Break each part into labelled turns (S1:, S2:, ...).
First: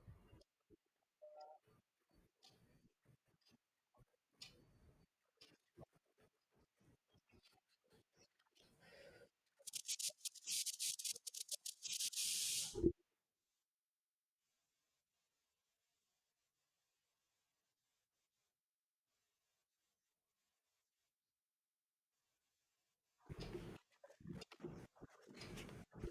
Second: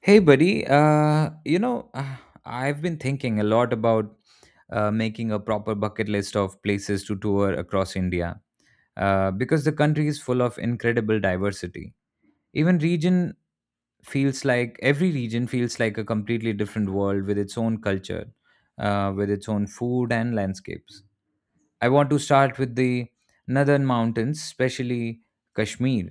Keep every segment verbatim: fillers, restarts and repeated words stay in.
S1: Hey, buddy. Uh, you know, uh, I've been thinking a lot about uh, making a proper bucket list of places to tour across India uh, because the country is full of incredible diversity. Even region feels like Every region feels like a completely different world with its own culture, uh, with its own food and landscapes. I want to start with the northern mountains, especially Kashmir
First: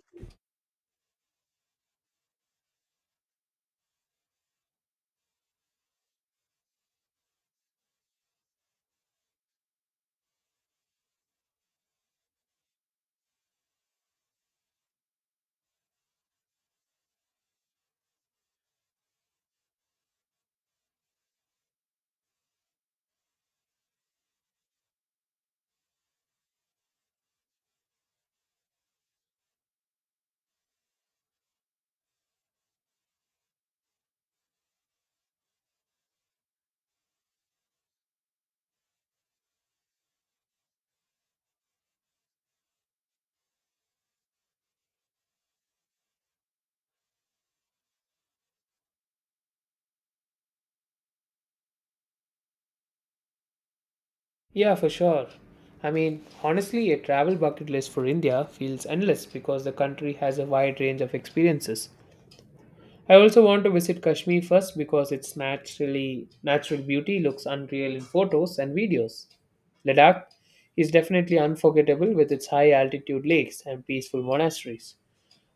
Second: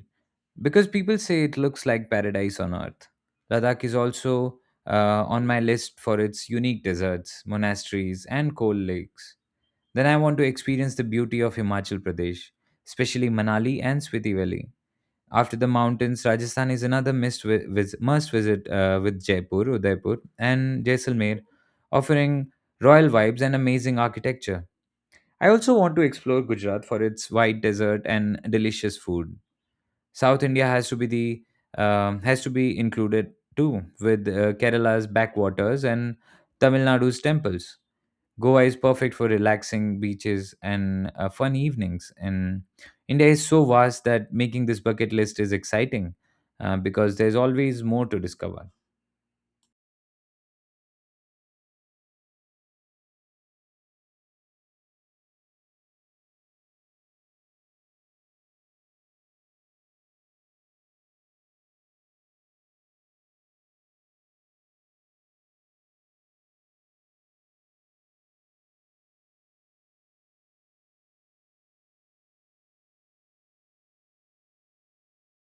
S1: because people say it looks like paradise on earth. Ladakh is also uh, on my list for its unique deserts, monasteries, and cold lakes. Then I want to experience the beauty of Himachal Pradesh, especially Manali and Spiti Valley. After the mountains, Rajasthan is another must, vi- vis- must visit uh, with Jaipur, Udaipur, and Jaisalmer, offering royal vibes and amazing architecture. I also want to explore Gujarat for its wide desert and delicious food. South India has to be the um, has to be included too, with uh, Kerala's backwaters and Tamil Nadu's temples. Goa is perfect for relaxing beaches and uh, fun evenings. And India is so vast that making this bucket list is exciting uh, because there's always more to discover.
S2: Yeah, for sure. I mean, honestly, a travel bucket list for India feels endless because the country has a wide range of experiences. I also want to visit Kashmir first because its naturally natural beauty looks unreal in photos and videos. Ladakh is definitely unforgettable with its high altitude lakes and peaceful monasteries.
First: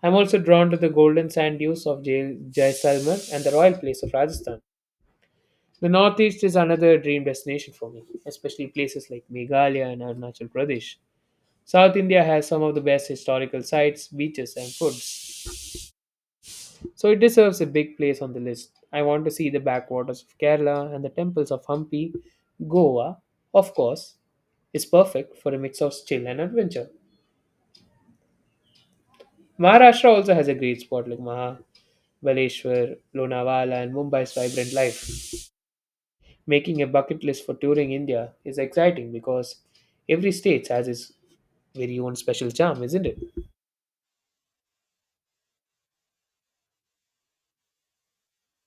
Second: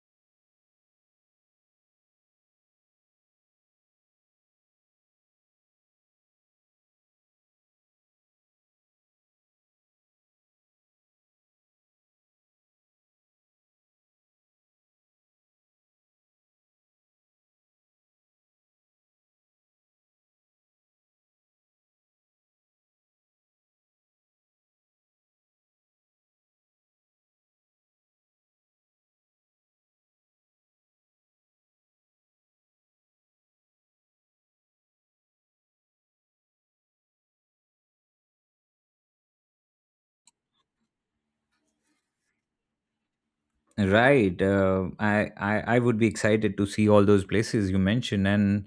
S2: I'm also drawn to the golden sand dunes of Jai- Jaisalmer and the royal place of Rajasthan. The Northeast is another dream destination for me, especially places like Meghalaya and Arunachal Pradesh. South India has some of the best historical sites, beaches, and foods, so it deserves a big place on the list. I want to see the backwaters of Kerala and the temples of Hampi. Goa, of course, is perfect for a mix of chill and adventure. Maharashtra also has a great spot like Maha, Baleshwar, Lonavala, and Mumbai's vibrant life. Making a bucket list for touring India is exciting because every state has its very own special charm, isn't it?
S1: Right. Uh, I, I I would be excited to see all those places you mentioned. And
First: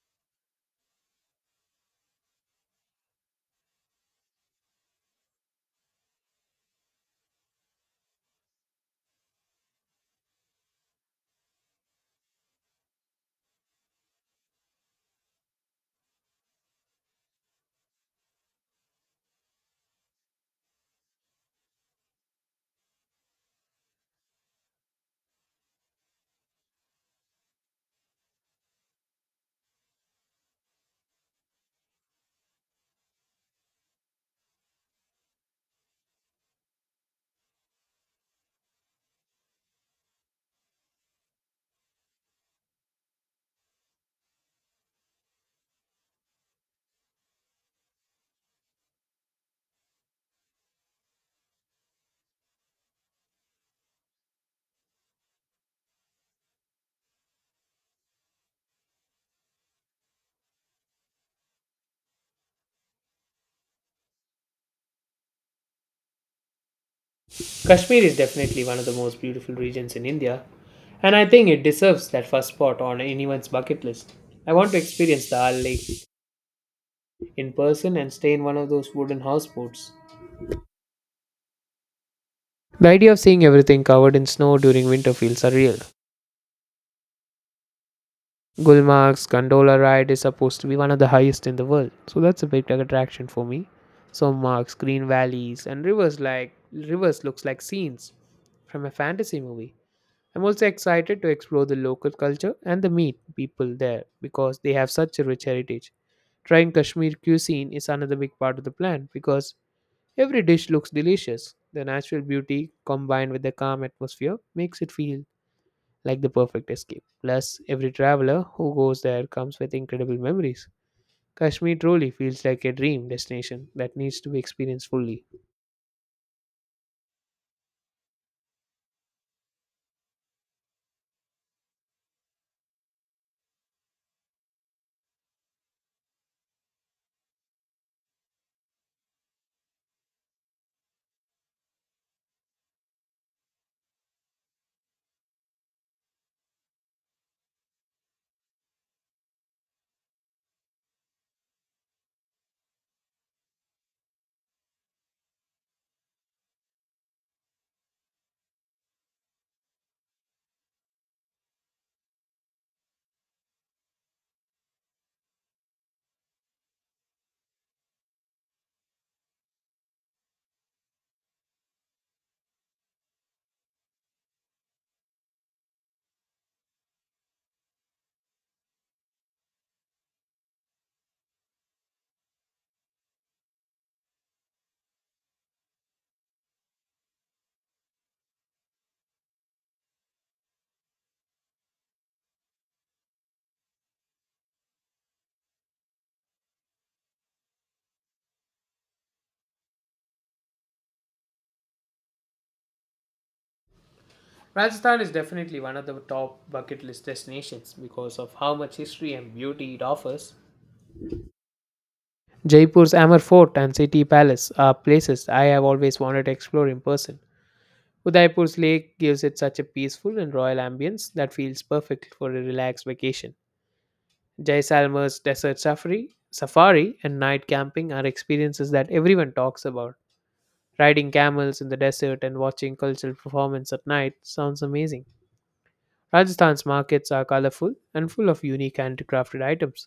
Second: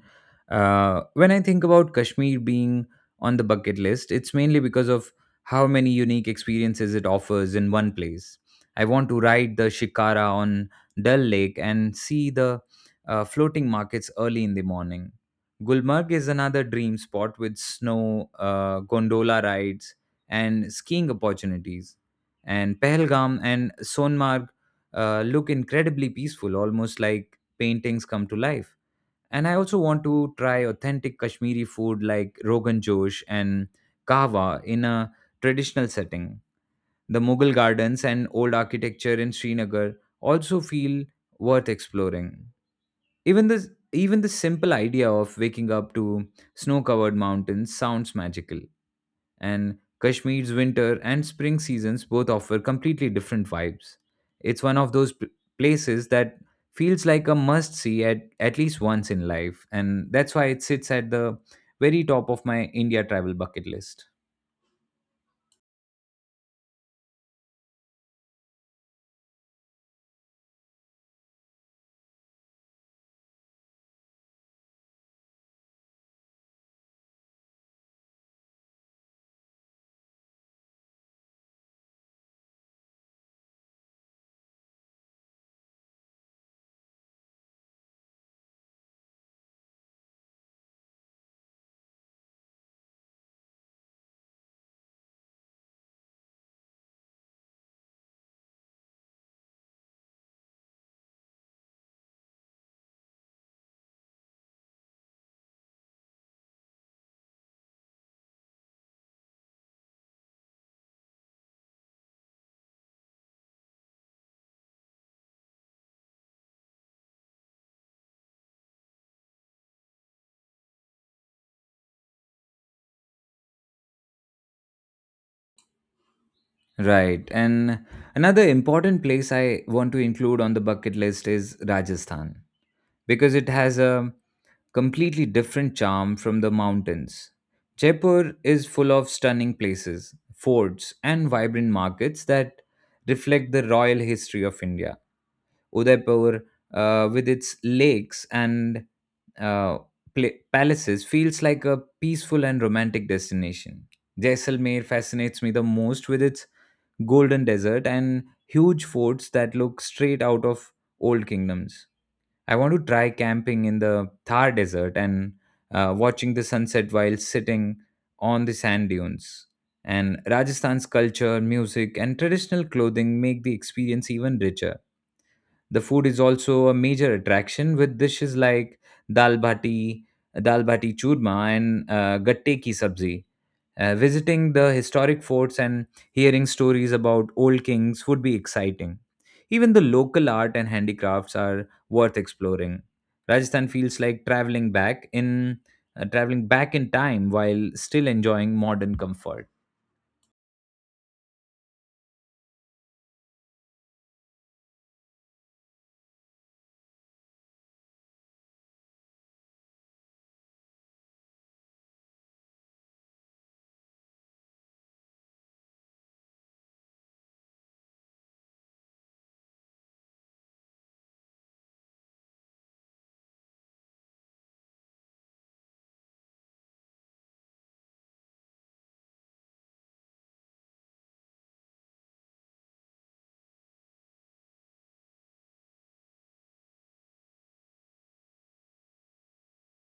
S1: uh, when I think about Kashmir being on the bucket list, it's mainly because of how many unique experiences it offers in one place. I want to ride the Shikara on Dal Lake and see the uh, floating markets early in the morning. Gulmarg is another dream spot with snow, uh, gondola rides, and skiing opportunities. And Pahalgam and Sonmarg uh, look incredibly peaceful, almost like paintings come to life. And I also want to try authentic Kashmiri food like Rogan Josh and Kahwa in a traditional setting. The Mughal gardens and old architecture in Srinagar also feel worth exploring. Even the even the simple idea of waking up to snow-covered mountains sounds magical, and Kashmir's winter and spring seasons both offer completely different vibes. It's one of those p- places that feels like a must see at, at least once in life, and that's why it sits at the very top of my India travel bucket list.
S2: Kashmir is definitely one of the most beautiful regions in India, and I think it deserves that first spot on anyone's bucket list. I want to experience the Al Lake in person and stay in one of those wooden houseboats. The idea of seeing everything covered in snow during winter feels surreal. Gulmarg's gondola ride is supposed to be one of the highest in the world, so that's a big attraction for me. So marks, green valleys, and rivers like rivers looks like scenes from a fantasy movie. I'm also excited to explore the local culture and the meet people there because they have such a rich heritage. Trying Kashmir cuisine is another big part of the plan because every dish looks delicious. The natural beauty combined with the calm atmosphere makes it feel like the perfect escape. Plus, every traveler who goes there comes with incredible memories. Kashmir truly feels like a dream destination that needs to be experienced fully.
S1: Right, and another important place I want to include on the bucket list is Rajasthan, because it has a completely different charm from the mountains. Jaipur is full of stunning places, forts, and vibrant markets that reflect the royal history of India. Udaipur, uh, with its lakes and uh, pla- palaces, feels like a peaceful and romantic destination. Jaisalmer fascinates me the most with its golden desert and huge forts that look straight out of old kingdoms. I want to try camping in the Thar Desert and uh, watching the sunset while sitting on the sand dunes. And Rajasthan's culture, music, and traditional clothing make the experience even richer. The food is also a major attraction with dishes like dal bhati, dal bhati churma, and uh, gatte ki sabzi. Uh, visiting the historic forts and hearing stories about old kings would be exciting. Even the local art and handicrafts are worth exploring. Rajasthan feels like traveling back in uh, traveling back in time while still enjoying modern comfort.
S2: Rajasthan is definitely one of the top bucket list destinations because of how much history and beauty it offers. Jaipur's Amber Fort and City Palace are places I have always wanted to explore in person. Udaipur's lake gives it such a peaceful and royal ambience that feels perfect for a relaxed vacation. Jaisalmer's desert safari, safari and night camping are experiences that everyone talks about. Riding camels in the desert and watching cultural performance at night sounds amazing. Rajasthan's markets are colorful and full of unique handcrafted items.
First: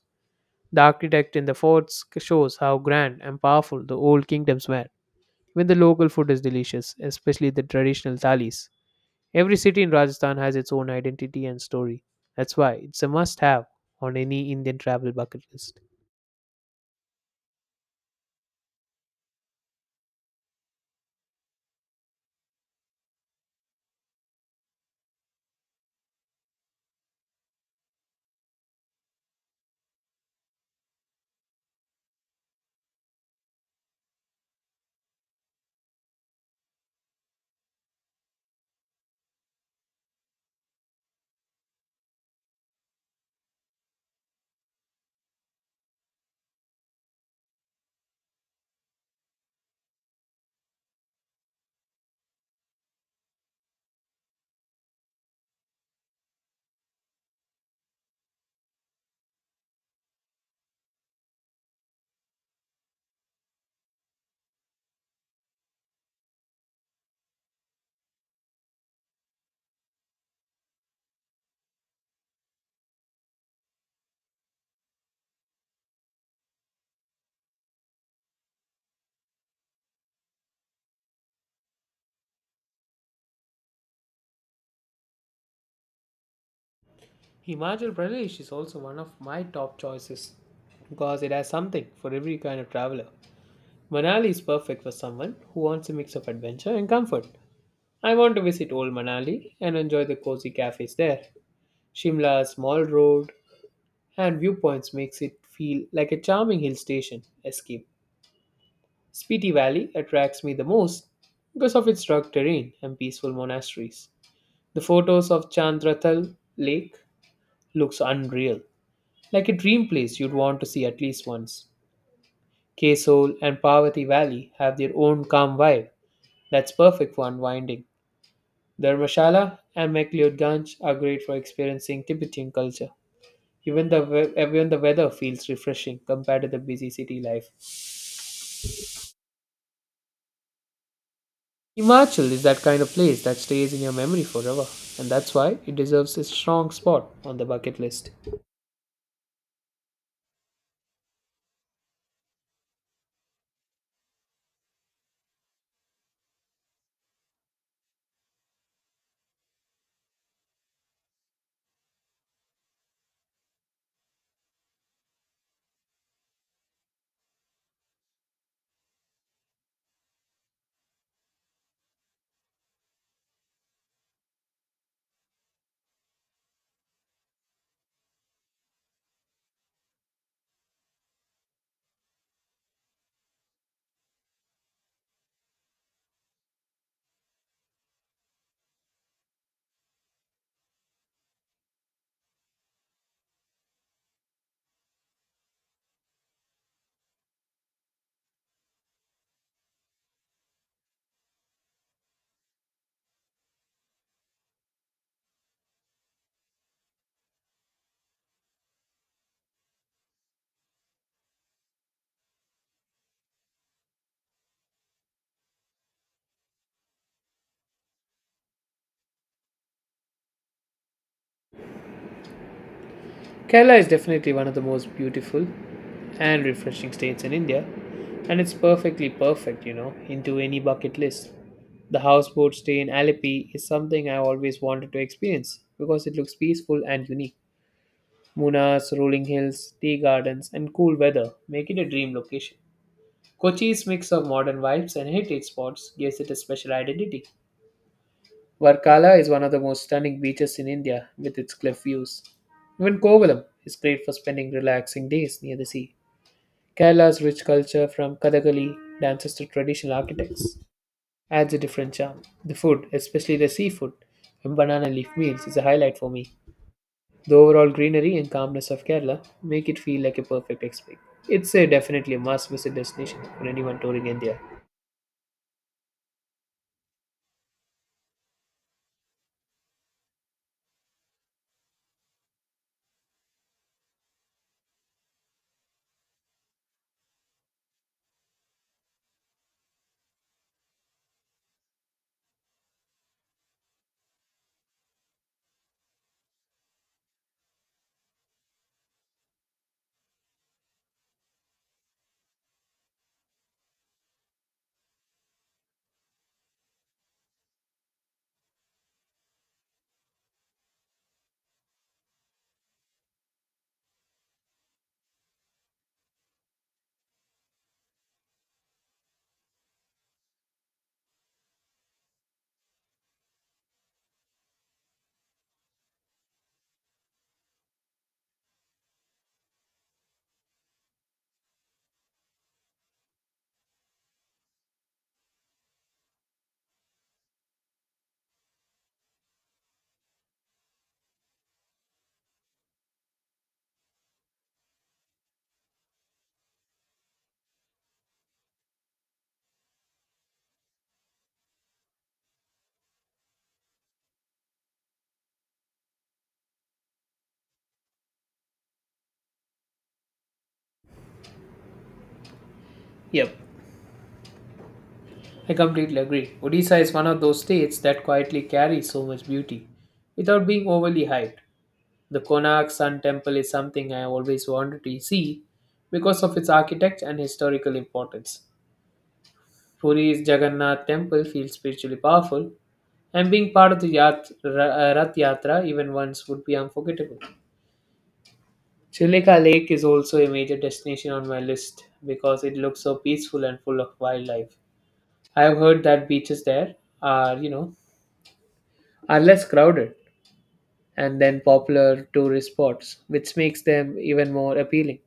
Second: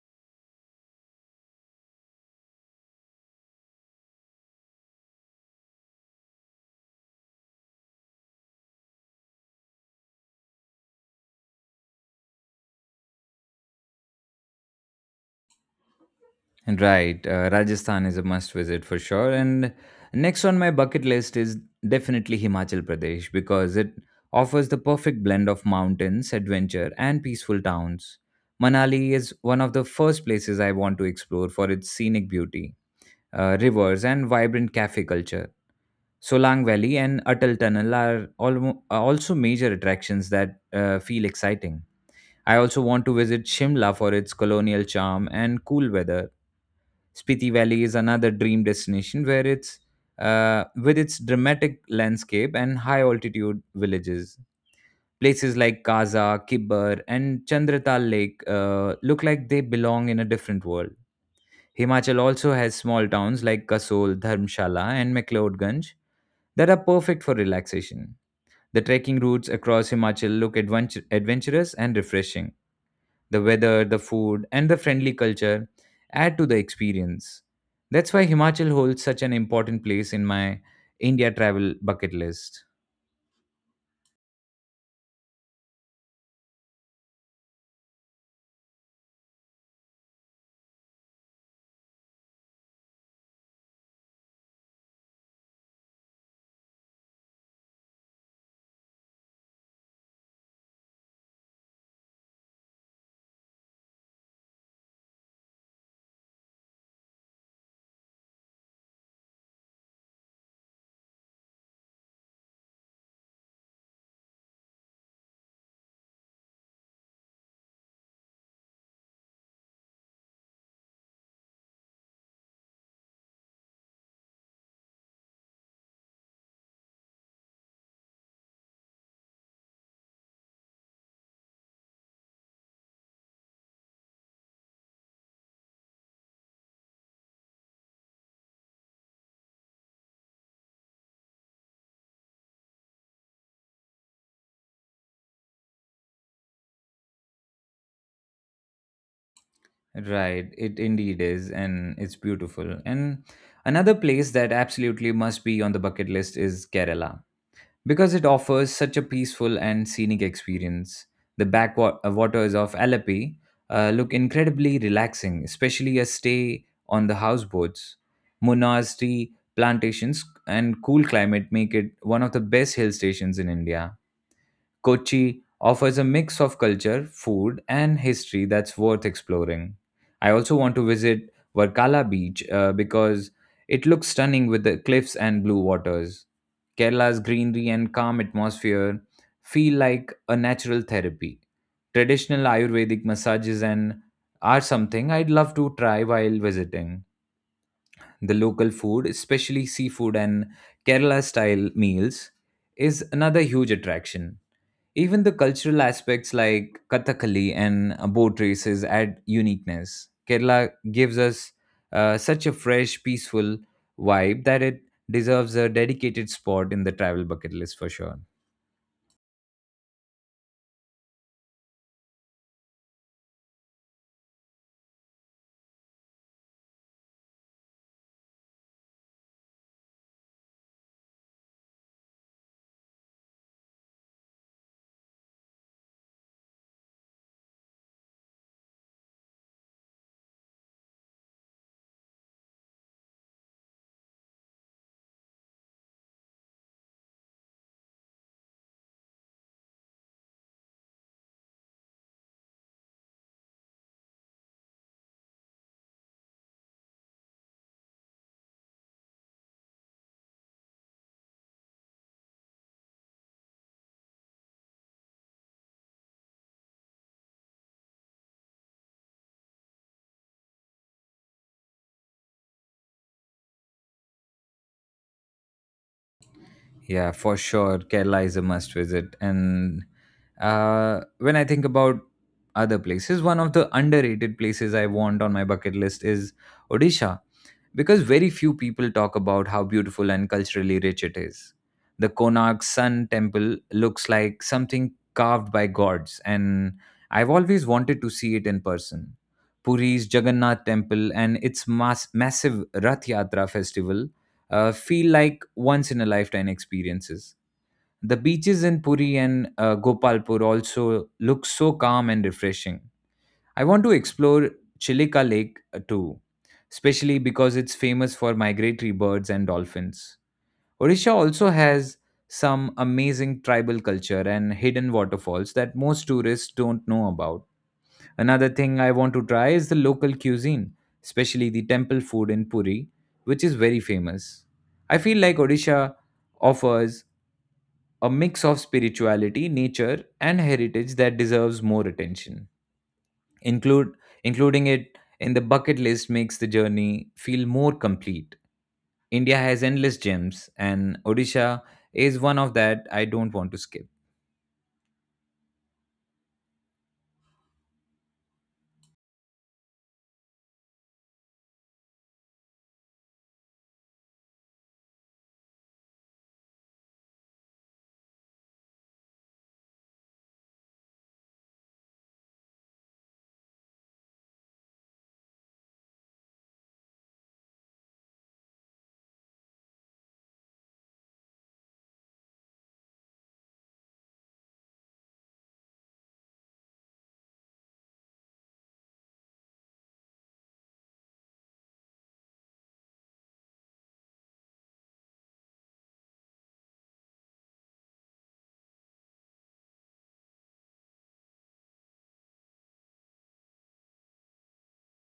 S2: The architect in the forts shows how grand and powerful the old kingdoms were. Even the local food is delicious, especially the traditional thalis. Every city in Rajasthan has its own identity and story. That's why it's a must have on any Indian travel bucket list.
S1: Right, uh, Rajasthan is a must visit for sure. And next on my bucket list is definitely Himachal Pradesh because it offers the perfect blend of mountains, adventure, and peaceful towns. Manali is one of the first places I want to explore for its scenic beauty, uh, rivers, and vibrant cafe culture. Solang Valley and Atal Tunnel are almo- are also major attractions that uh, feel exciting. I also want to visit Shimla for its colonial charm and cool weather. Spiti Valley is another dream destination where it's uh, with its dramatic landscape and high altitude villages. Places like Kaza, Kibber, and Chandratal Lake uh, look like they belong in a different world. Himachal also has small towns like Kasol, Dharmshala, and McLeodganj that are perfect for relaxation. The trekking routes across Himachal look adventure- adventurous and refreshing. The weather, the food, and the friendly culture add to the experience. That's why Himachal holds such an important place in my India travel bucket list.
S2: Himachal Pradesh is also one of my top choices because it has something for every kind of traveler. Manali is perfect for someone who wants a mix of adventure and comfort. I want to visit Old Manali and enjoy the cozy cafes there. Shimla's small road and viewpoints makes it feel like a charming hill station escape. Spiti Valley attracts me the most because of its rugged terrain and peaceful monasteries. The photos of Chandratal Lake looks unreal, like a dream place you'd want to see at least once. Kesol and Parvati Valley have their own calm vibe that's perfect for unwinding. Dharmshala and McLeodganj are great for experiencing Tibetan culture. Even the, we- even the weather feels refreshing compared to the busy city life. Himachal is that kind of place that stays in your memory forever, and that's why it deserves a strong spot on the bucket list.
S1: Right, it indeed is, and it's beautiful. And another place that absolutely must be on the bucket list is Kerala, because it offers such a peaceful and scenic experience. The backwaters of Alapi uh, look incredibly relaxing, especially a stay on the houseboats. Munar's tea plantations and cool climate make it one of the best hill stations in India. Kochi offers a mix of culture, food, and history that's worth exploring. I also want to visit Varkala Beach uh, because it looks stunning with the cliffs and blue waters. Kerala's greenery and calm atmosphere feel like a natural therapy. Traditional Ayurvedic massages and are something I'd love to try while visiting. The local food, especially seafood and Kerala style meals, is another huge attraction. Even the cultural aspects like Kathakali and uh, boat races add uniqueness. Kerala gives us uh, such a fresh, peaceful vibe that it deserves a dedicated spot in the travel bucket list for sure.
S2: Kerala is definitely one of the most beautiful and refreshing states in India, and it's perfectly perfect, you know, into any bucket list. The houseboat stay in Alleppey is something I always wanted to experience because it looks peaceful and unique. Muna's rolling hills, tea gardens, and cool weather make it a dream location. Kochi's mix of modern vibes and heritage spots gives it a special identity. Varkala is one of the most stunning beaches in India with its cliff views. Even Kovalam is great for spending relaxing days near the sea. Kerala's rich culture, from Kathakali dances to traditional architects, adds a different charm. The food, especially the seafood and banana leaf meals, is a highlight for me. The overall greenery and calmness of Kerala make it feel like a perfect escape. It's a definitely a must visit destination for anyone touring India.
S1: Yeah, for sure. Kerala is a must visit. And uh, when I think about other places, one of the underrated places I want on my bucket list is Odisha, because very few people talk about how beautiful and culturally rich it is. The Konark Sun Temple looks like something carved by gods, and I've always wanted to see it in person. Puri's Jagannath Temple and its mass- massive Rath Yatra festival uh, feel like once in a lifetime experiences. The beaches in Puri and uh, Gopalpur also look so calm and refreshing. I want to explore Chilika Lake uh, too, especially because it's famous for migratory birds and dolphins. Odisha also has some amazing tribal culture and hidden waterfalls that most tourists don't know about. Another thing I want to try is the local cuisine, especially the temple food in Puri, which is very famous. I feel like Odisha offers a mix of spirituality, nature, and heritage that deserves more attention. Include Including it in the bucket list makes the journey feel more complete. India has endless gems, and Odisha is one of that I don't want to skip.
S2: Yep. I completely agree. Odisha is one of those states that quietly carries so much beauty without being overly hyped. The Konark Sun Temple is something I have always wanted to see because of its architecture and historical importance. Puri's Jagannath Temple feels spiritually powerful, and being part of the Yat- Ra- uh, Rath Yatra even once would be unforgettable. Chilika Lake is also a major destination on my list because it looks so peaceful and full of wildlife. I have heard that beaches there are, you know, are less crowded and than popular tourist spots, which makes them even more appealing.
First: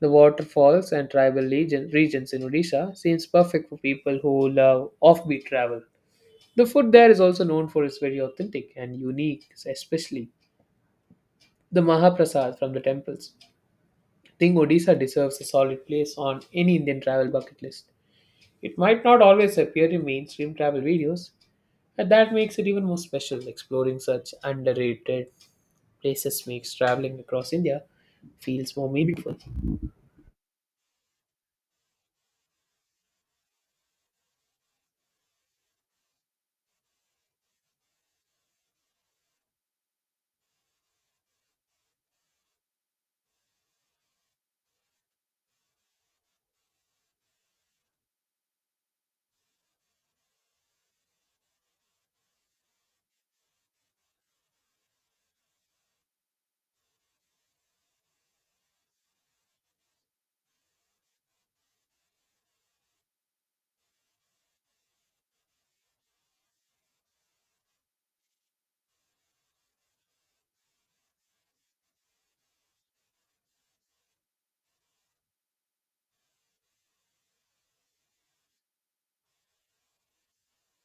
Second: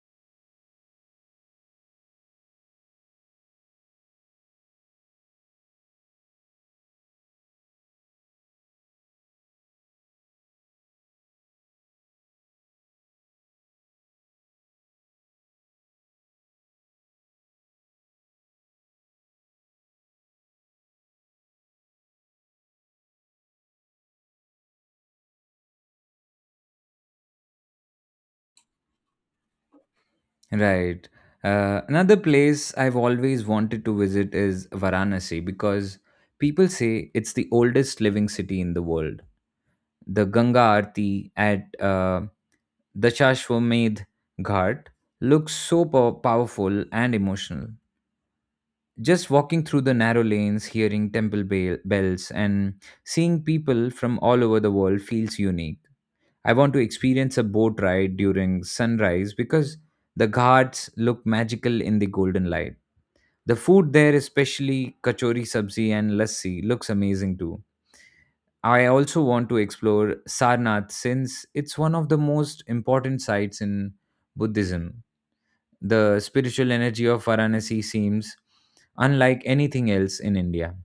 S2: The waterfalls and tribal region, regions in Odisha seems perfect for people who love offbeat travel. The food there is also known for its very authentic and unique, especially the Mahaprasad from the temples. I think Odisha deserves a solid place on any Indian travel bucket list. It might not always appear in mainstream travel videos, and that makes it even more special. Exploring such underrated places makes traveling across India feels more meaningful.
S1: Right. Uh, another place I've always wanted to visit is Varanasi because people say it's the oldest living city in the world. The Ganga Aarti at uh, Dashashwamedh Ghat looks so pow- powerful and emotional. Just walking through the narrow lanes, hearing temple bell- bells, and seeing people from all over the world feels unique. I want to experience a boat ride during sunrise because the ghats look magical in the golden light. The food there, especially kachori sabzi and lassi, looks amazing too. I also want to explore Sarnath since it's one of the most important sites in Buddhism. The spiritual energy of Varanasi seems unlike anything else in India.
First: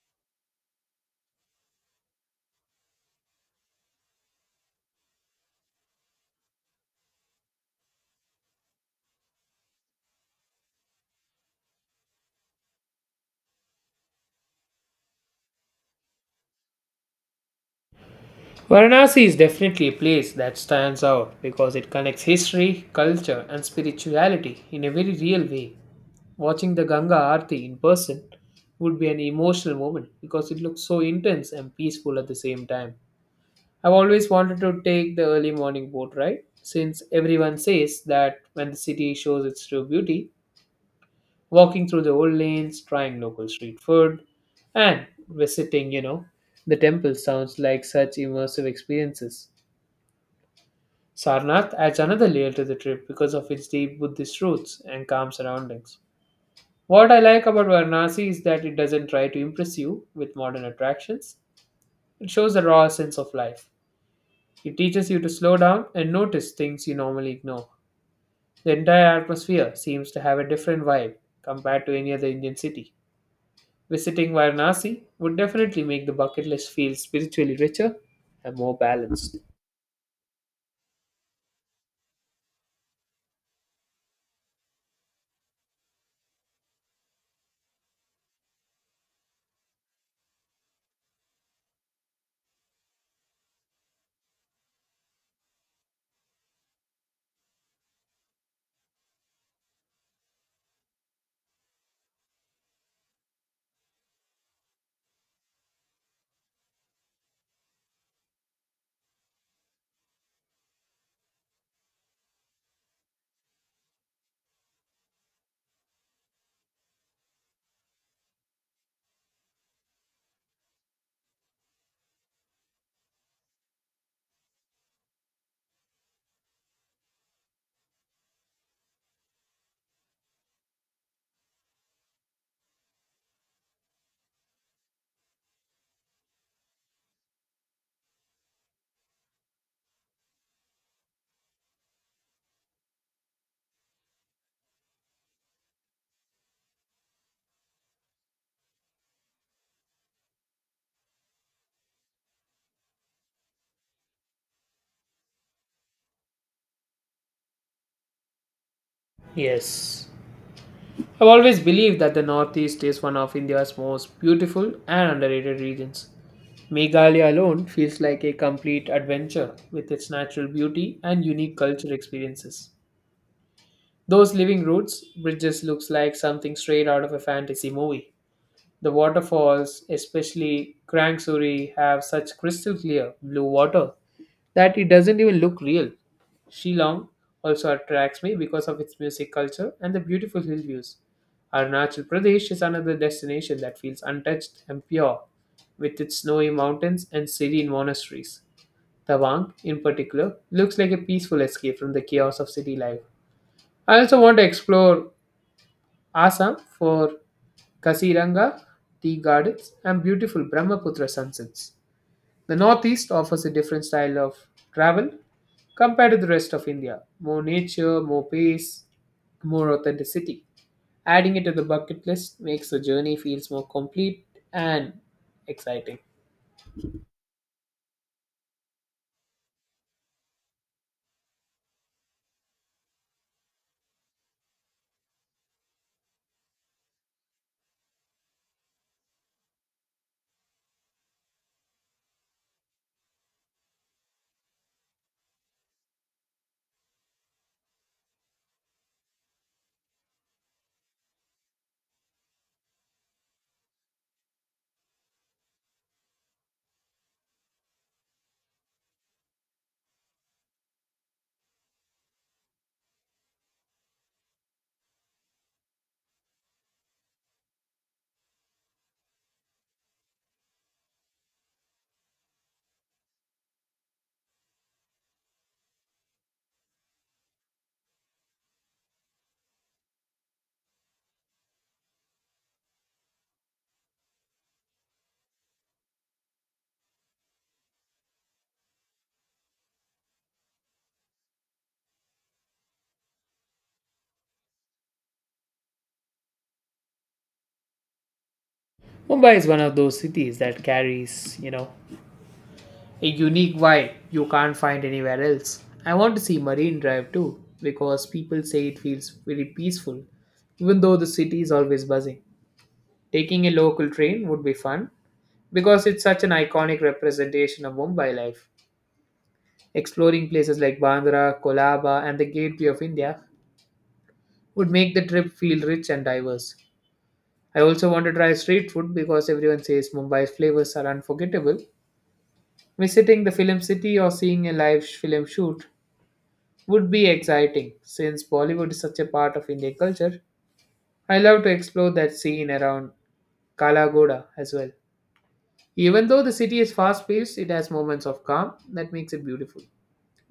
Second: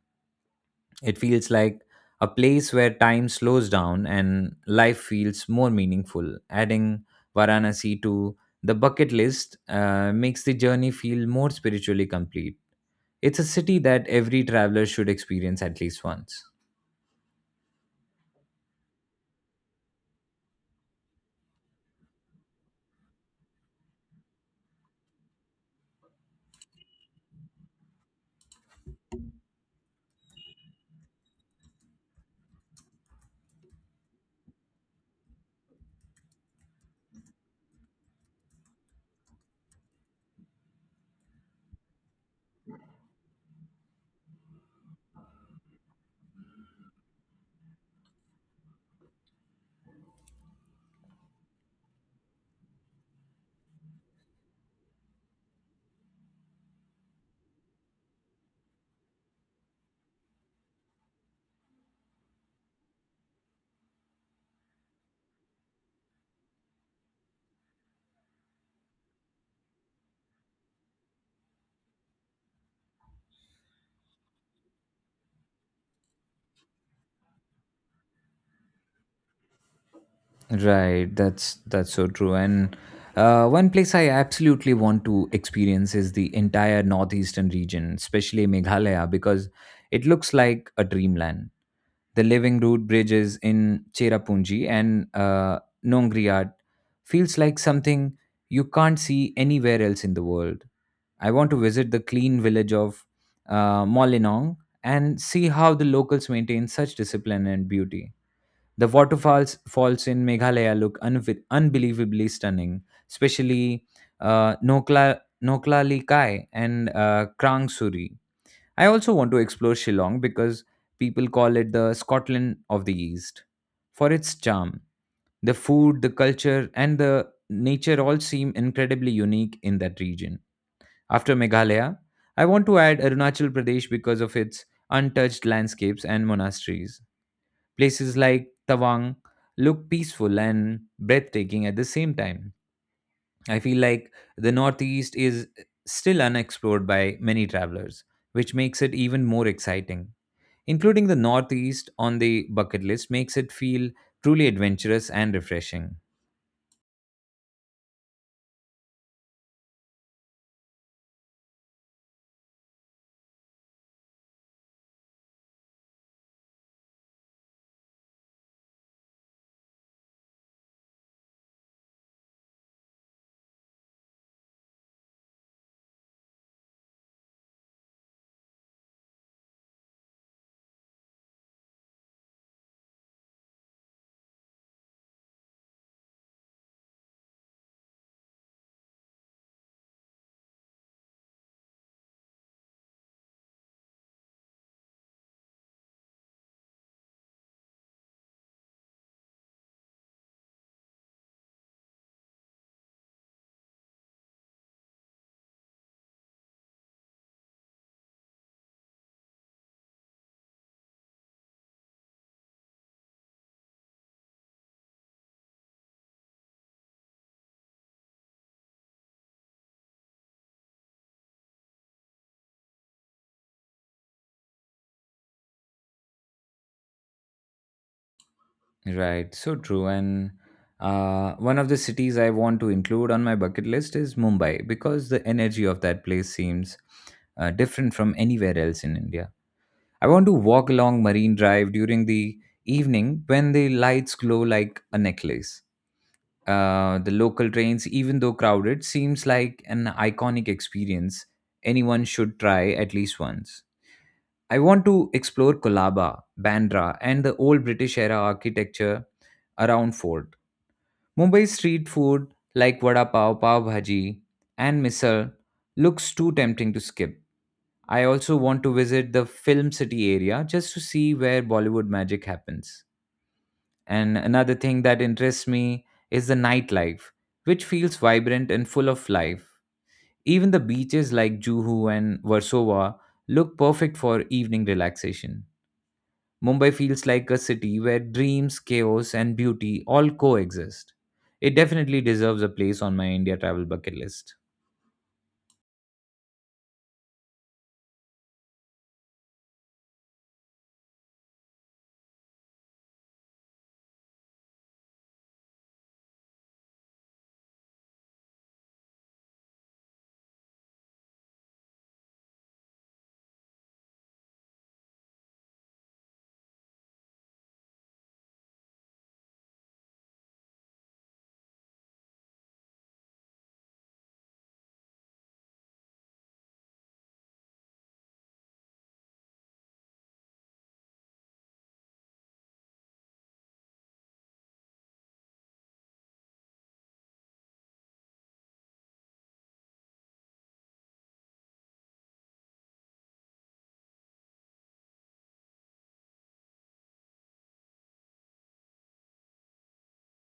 S1: It feels like a place where time slows down and life feels more meaningful. Adding Varanasi to the bucket list uh, makes the journey feel more spiritually complete. It's a city that every traveler should experience at least once.
S2: Varanasi is definitely a place that stands out because it connects history, culture, and spirituality in a very real way. Watching the Ganga Aarti in person would be an emotional moment because it looks so intense and peaceful at the same time. I've always wanted to take the early morning boat ride since everyone says that when the city shows its true beauty, walking through the old lanes, trying local street food, and visiting, you know, the temple sounds like such immersive experiences. Sarnath adds another layer to the trip because of its deep Buddhist roots and calm surroundings. What I like about Varanasi is that it doesn't try to impress you with modern attractions. It shows a raw sense of life. It teaches you to slow down and notice things you normally ignore. The entire atmosphere seems to have a different vibe compared to any other Indian city. Visiting Varanasi would definitely make the bucket list feel spiritually richer and more balanced.
S1: Right, that's that's so true. And uh, one place I absolutely want to experience is the entire northeastern region, especially Meghalaya, because it looks like a dreamland. The living root bridges in Cherrapunji and uh, Nongriat feels like something you can't see anywhere else in the world. I want to visit the clean village of uh, Molinong and see how the locals maintain such discipline and beauty. The waterfalls falls in Meghalaya look unvi- unbelievably stunning, especially uh, Nokla Noklali Kai and uh, Krang Suri. I also want to explore Shillong because people call it the Scotland of the East for its charm. The food, the culture, and the nature all seem incredibly unique in that region. After Meghalaya, I want to add Arunachal Pradesh because of its untouched landscapes and monasteries. Places like Tawang look peaceful and breathtaking at the same time. I feel like the Northeast is still unexplored by many travelers, which makes it even more exciting. Including the Northeast on the bucket list makes it feel truly adventurous and refreshing.
S2: Yes. I've always believed that the Northeast is one of India's most beautiful and underrated regions. Meghalaya alone feels like a complete adventure with its natural beauty and unique culture experiences. Those living roots, bridges looks like something straight out of a fantasy movie. The waterfalls, especially Krang Suri, have such crystal clear blue water that it doesn't even look real. Shillong also attracts me because of its music culture and the beautiful hill views. Arunachal Pradesh is another destination that feels untouched and pure, with its snowy mountains and serene monasteries. Tawang, in particular, looks like a peaceful escape from the chaos of city life. I also want to explore Assam for Kasiranga tea gardens and beautiful Brahmaputra sunsets. The northeast offers a different style of travel compared to the rest of India more nature, more pace, more authenticity. Adding it to the bucket list makes the journey feels more complete and exciting.
S1: Right, so true. And uh, one of the cities I want to include on my bucket list is Mumbai because the energy of that place seems uh, different from anywhere else in India. I want to walk along Marine Drive during the evening when the lights glow like a necklace. Uh, the local trains, even though crowded, seems like an iconic experience anyone should try at least once. I want to explore Kolaba, Bandra, and the old British era architecture around Fort. Mumbai street food like vada pav, pav bhaji, and misal looks too tempting to skip. I also want to visit the film city area just to see where Bollywood magic happens. And another thing that interests me is the nightlife, which feels vibrant and full of life. Even the beaches like Juhu and Warsaw look perfect for evening relaxation. Mumbai feels like a city where dreams, chaos, and beauty all coexist. It definitely deserves a place on my India travel bucket list.
S2: Mumbai is one of those cities that carries, you know, a unique vibe you can't find anywhere else. I want to see Marine Drive too because people say it feels very peaceful even though the city is always buzzing. Taking a local train would be fun because it's such an iconic representation of Mumbai life. Exploring places like Bandra, Kolaba, and the Gateway of India would make the trip feel rich and diverse. I also want to try street food because everyone says Mumbai's flavors are unforgettable. Visiting the film city or seeing a live sh- film shoot would be exciting since Bollywood is such a part of Indian culture. I love to explore that scene around Kalagoda as well. Even though the city is fast paced, it has moments of calm that makes it beautiful.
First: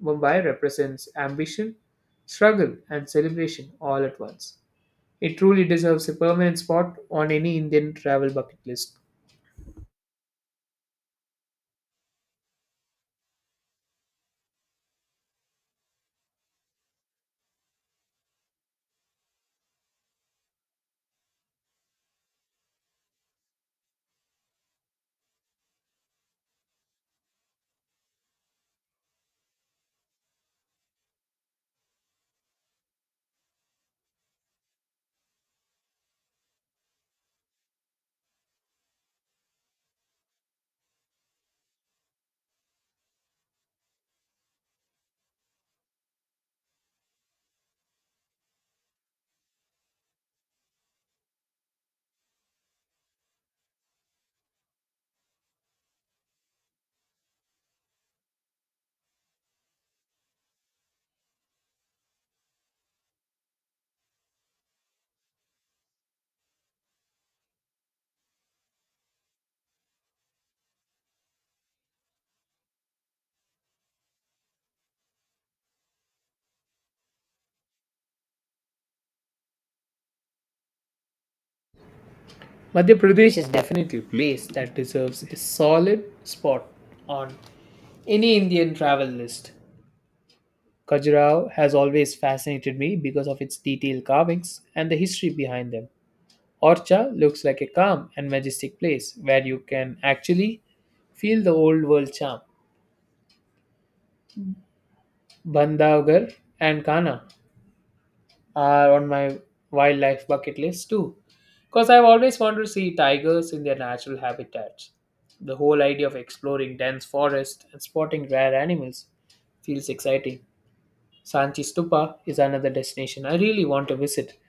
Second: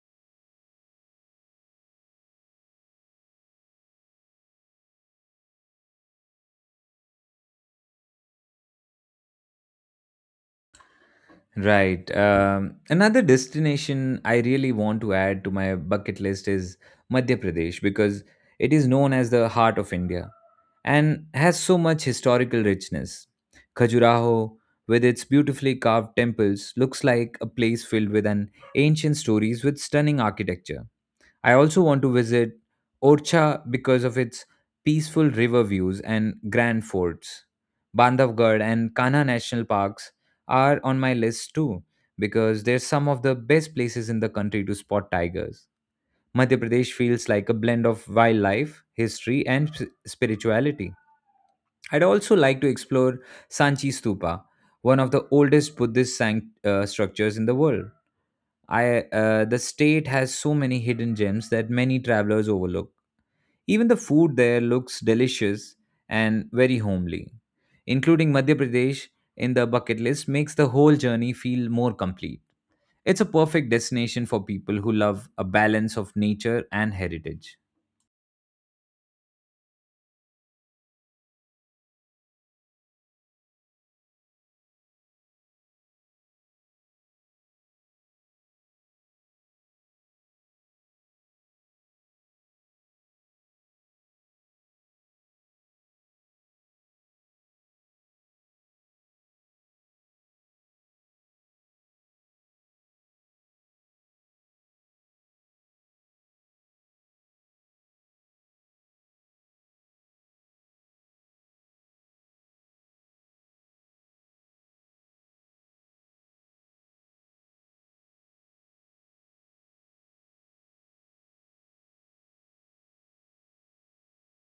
S2: Mumbai represents ambition, struggle, and celebration all at once. It truly deserves a permanent spot on any Indian travel bucket list.
S1: Right. Um, another destination I really want to add to my bucket list is Madhya Pradesh because it is known as the heart of India and has so much historical richness. Khajuraho, with its beautifully carved temples, looks like a place filled with an ancient stories with stunning architecture. I also want to visit Orcha because of its peaceful river views and grand forts. Bandhavgarh and Kanha National Parks are on my list too because they're some of the best places in the country to spot tigers. Madhya Pradesh feels like a blend of wildlife, history, and s- spirituality. I'd also like to explore Sanchi Stupa, one of the oldest Buddhist sanct- uh, structures in the world. I uh, The state has so many hidden gems that many travelers overlook. Even the food there looks delicious and very homely. Including Madhya Pradesh in the bucket list makes the whole journey feel more complete. It's a perfect destination for people who love a balance of nature and heritage.
S2: Madhya Pradesh is definitely a place that deserves a solid spot on any Indian travel list. Khajuraho has always fascinated me because of its detailed carvings and the history behind them. Orcha looks like a calm and majestic place where you can actually feel the old world charm. Bandhavgarh and Kana are on my wildlife bucket list too, because I've always wanted to see tigers in their natural habitats. The whole idea of exploring dense forests and spotting rare animals feels exciting. Sanchi Stupa is another destination I really want to visit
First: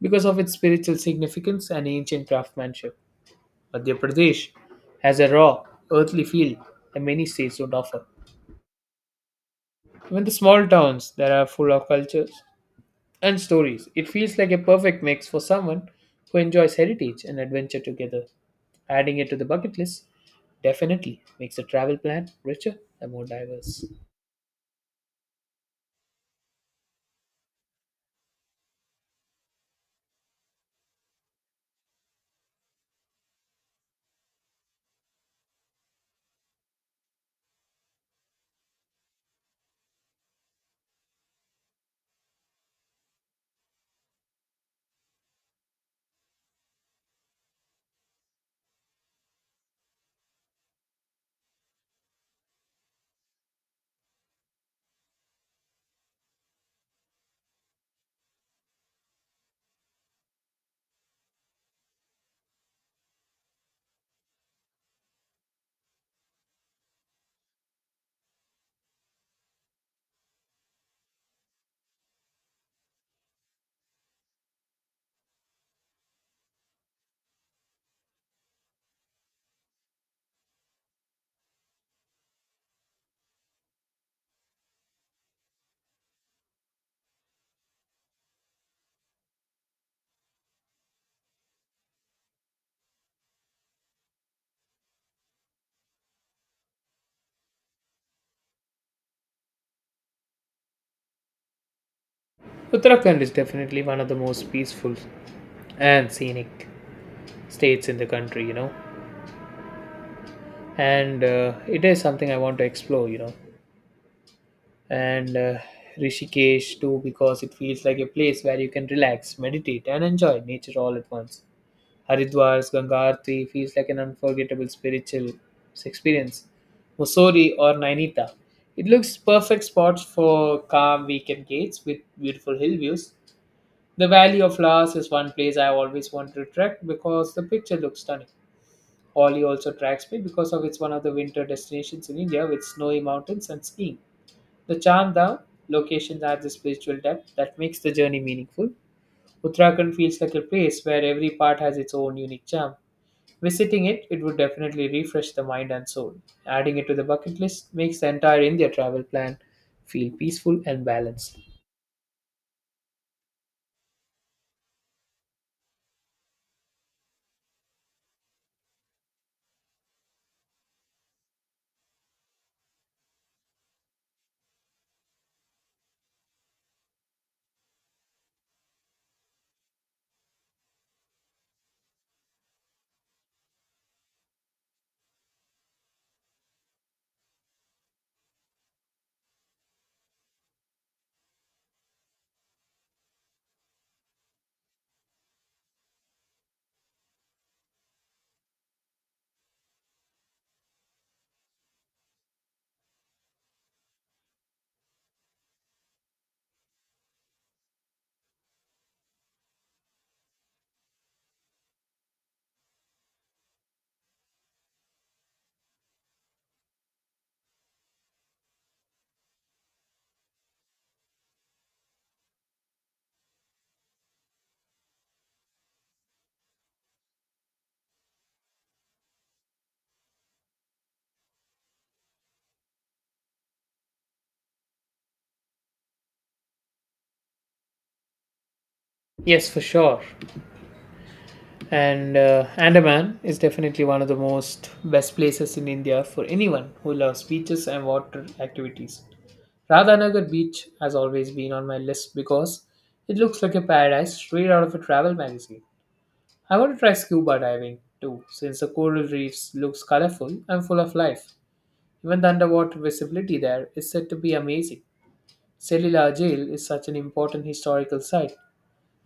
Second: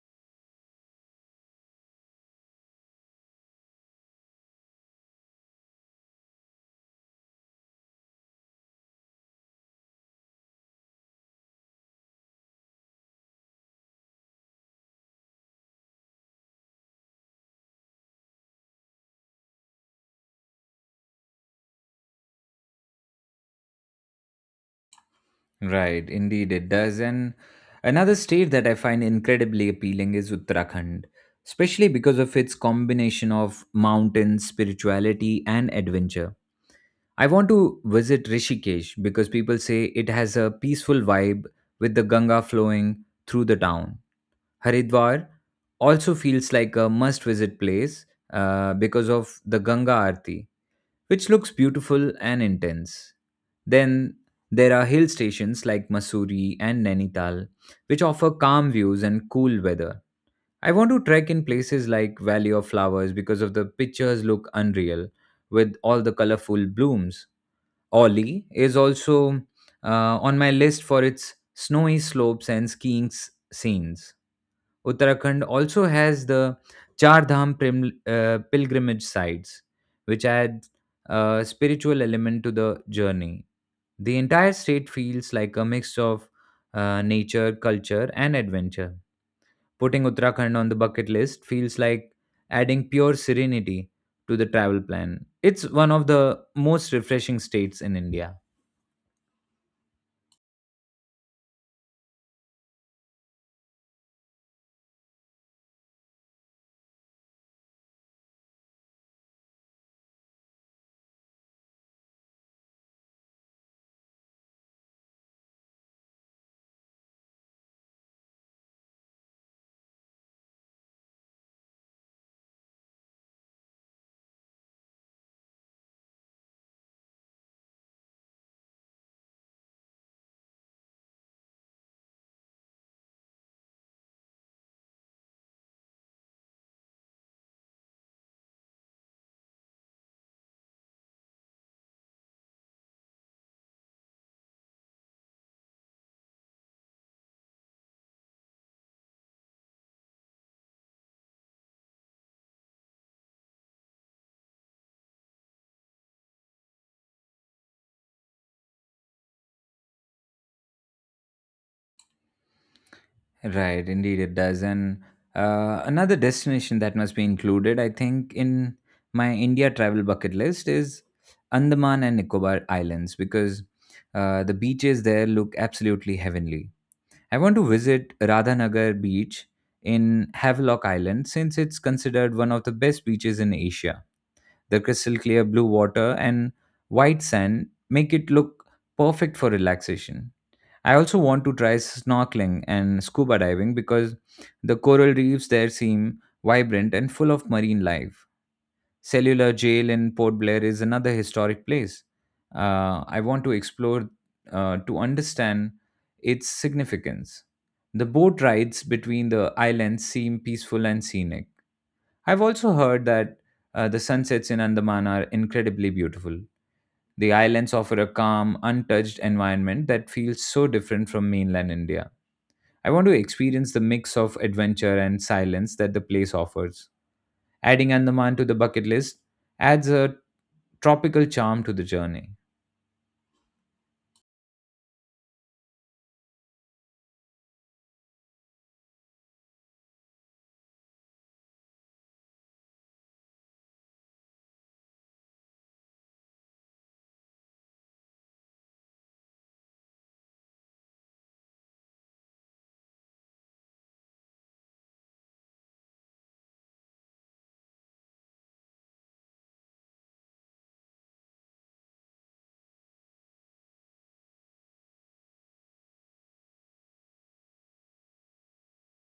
S2: because of its spiritual significance and ancient craftsmanship. Madhya Pradesh has a raw, earthly feel that many states don't offer. Even the small towns that are full of cultures and stories. It feels like a perfect mix for someone who enjoys heritage and adventure together. Adding it to the bucket list definitely makes the travel plan richer and more diverse.
S1: Right, indeed it does. And another state that I find incredibly appealing is Uttarakhand, especially because of its combination of mountains, spirituality, and adventure. I want to visit Rishikesh because people say it has a peaceful vibe with the Ganga flowing through the town. Haridwar also feels like a must visit place uh, because of the Ganga Aarti, which looks beautiful and intense. Then there are hill stations like Mussoorie and Nainital, which offer calm views and cool weather. I want to trek in places like Valley of Flowers because of the pictures look unreal with all the colorful blooms. Ollie is also uh, on my list for its snowy slopes and skiing s- scenes. Uttarakhand also has the Char Dham prim- uh, pilgrimage sites, which add a spiritual element to the journey. The entire state feels like a mix of uh, nature, culture, and adventure. Putting Uttarakhand on the bucket list feels like adding pure serenity to the travel plan. It's one of the most refreshing states in India.
S2: Uttarakhand is definitely one of the most peaceful and scenic states in the country, you know, and uh, it is something I want to explore, you know, and uh, Rishikesh too because it feels like a place where you can relax, meditate, and enjoy nature all at once. Haridwar's Ganga Aarti feels like an unforgettable spiritual experience. Mussoorie or Nainita. It looks perfect spots for calm weekend gates with beautiful hill views. The Valley of Flowers is one place I always want to trek because the picture looks stunning. Holi also attracts me because of it's one of the winter destinations in India with snowy mountains and skiing. The Chandha locations add the spiritual depth that makes the journey meaningful. Uttarakhand feels like a place where every part has its own unique charm. Visiting it, it would definitely refresh the mind and soul. Adding it to the bucket list makes the entire India travel plan feel peaceful and balanced.
S1: Right, indeed it does. And uh, another destination that must be included, I think, in my India travel bucket list is Andaman and Nicobar Islands because uh, the beaches there look absolutely heavenly. I want to visit Radhanagar Beach in Havelock Island since it's considered one of the best beaches in Asia. The crystal clear blue water and white sand make it look perfect for relaxation. I also want to try snorkeling and scuba diving because the coral reefs there seem vibrant and full of marine life. Cellular Jail in Port Blair is another historic place. Uh, I want to explore uh, to understand its significance. The boat rides between the islands seem peaceful and scenic. I've also heard that uh, the sunsets in Andaman are incredibly beautiful. The islands offer a calm, untouched environment that feels so different from mainland India. I want to experience the mix of adventure and silence that the place offers. Adding Andaman to the bucket list adds a tropical charm to the journey.
S2: Yes, for sure. And uh, Andaman is definitely one of the most best places in India for anyone who loves beaches and water activities. Radhanagar Beach has always been on my list because it looks like a paradise straight out of a travel magazine. I want to try scuba diving too, since the coral reefs looks colorful and full of life. Even the underwater visibility there is said to be amazing. Cellular Jail is such an important historical site,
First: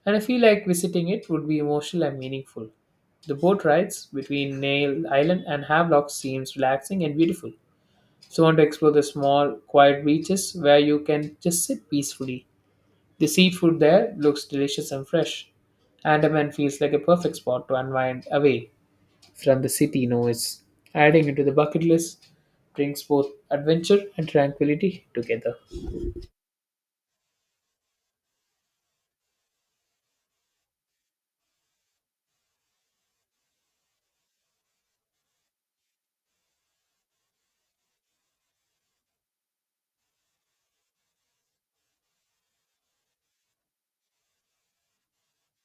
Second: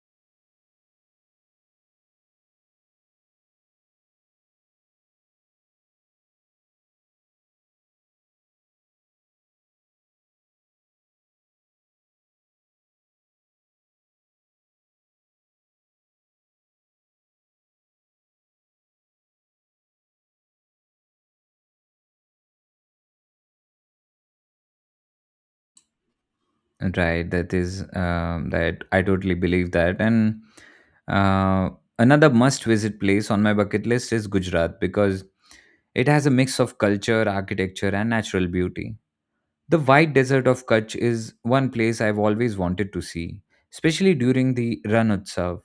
S2: and I feel like visiting it would be emotional and meaningful. The boat rides between Nail Island and Havelock seems relaxing and beautiful. So I want to explore the small, quiet beaches where you can just sit peacefully. The seafood there looks delicious and fresh. Andaman feels like a perfect spot to unwind away from the city noise. Adding it to the bucket list brings both adventure and tranquility together.
S1: Right, that is um, that I totally believe that. And uh, another must-visit place on my bucket list is Gujarat because it has a mix of culture, architecture, and natural beauty. The white desert of Kutch is one place I've always wanted to see, especially during the Ran Utsav.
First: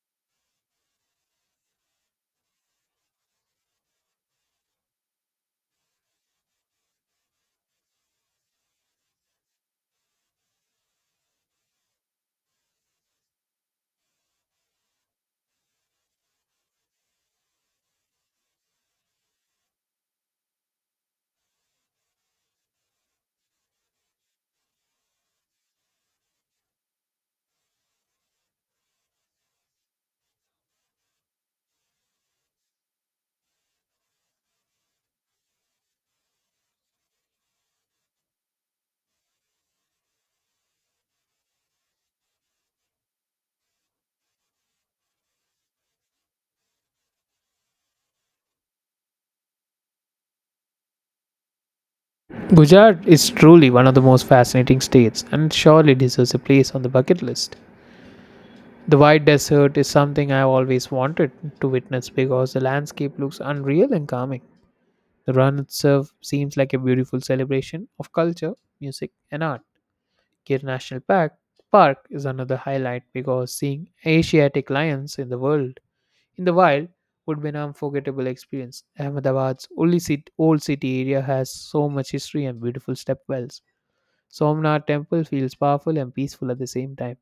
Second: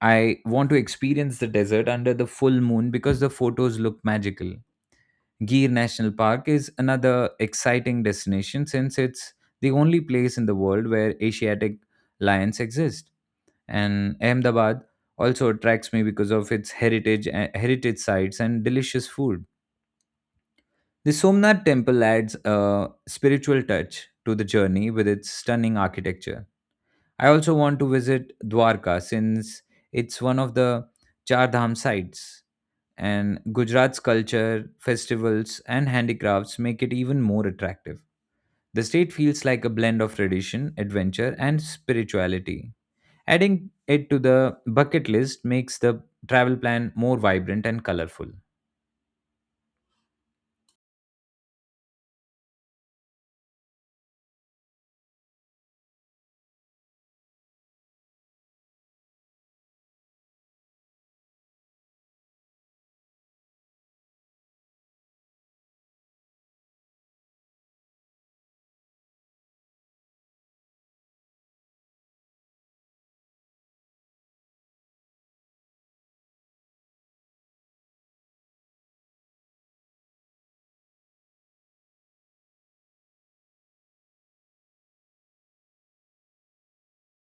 S1: I want to experience the desert under the full moon because the photos look magical. Gir National Park is another exciting destination since it's the only place in the world where Asiatic lions exist. And Ahmedabad also attracts me because of its heritage eh, heritage sites and delicious food. The Somnath temple adds a spiritual touch to the journey with its stunning architecture. I also want to visit Dwarka since it's one of the Char Dham sites, and Gujarat's culture, festivals, and handicrafts make it even more attractive. The state feels like a blend of tradition, adventure, and spirituality. Adding it to the bucket list makes the travel plan more vibrant and colorful.
S2: Gujarat is truly one of the most fascinating states and surely deserves a place on the bucket list. The white desert is something I've always wanted to witness because the landscape looks unreal and calming. The run itself seems like a beautiful celebration of culture, music, and art. Gir National Park, Park is another highlight because seeing Asiatic lions in the world in the wild would be an unforgettable experience. Ahmedabad's only cit- old city area has so much history and beautiful stepwells. Somnath temple feels powerful and peaceful at the same time.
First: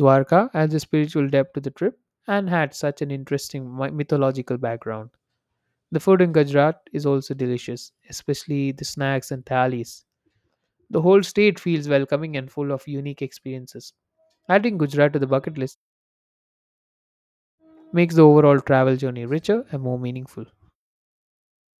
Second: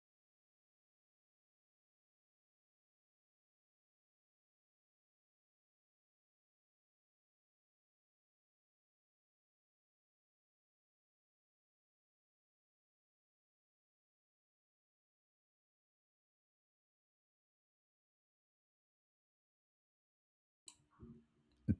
S2: Dwarka adds a spiritual depth to the trip and had such an interesting mi- mythological background. The food in Gujarat is also delicious, especially the snacks and thalis. The whole state feels welcoming and full of unique experiences. Adding Gujarat to the bucket list makes the overall travel journey richer and more meaningful.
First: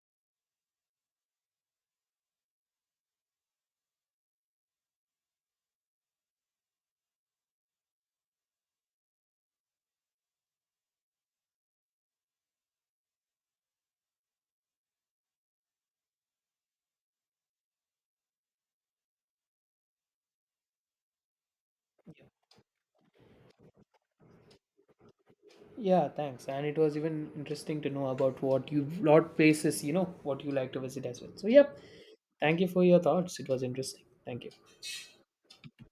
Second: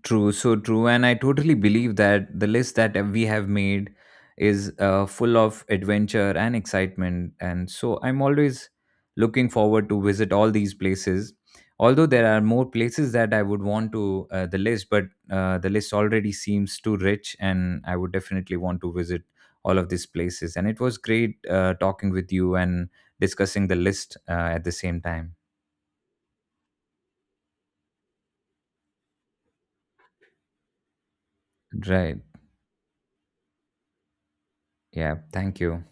S1: True, so true. And I totally believe that the list that we have made is uh, full of adventure and excitement. And so I'm always looking forward to visit all these places. Although there are more places that I would want to uh, the list, but uh, the list already seems too rich, and I would definitely want to visit all of these places. And it was great uh, talking with you and discussing the list uh, at the same time.
S2: Yeah, thanks. And it was even interesting to know about what you lot places, you know, what you like to visit as well. So, yep.
S1: Right.
S2: Thank you for your thoughts. It was interesting. Thank you.
S1: Yeah. Thank you.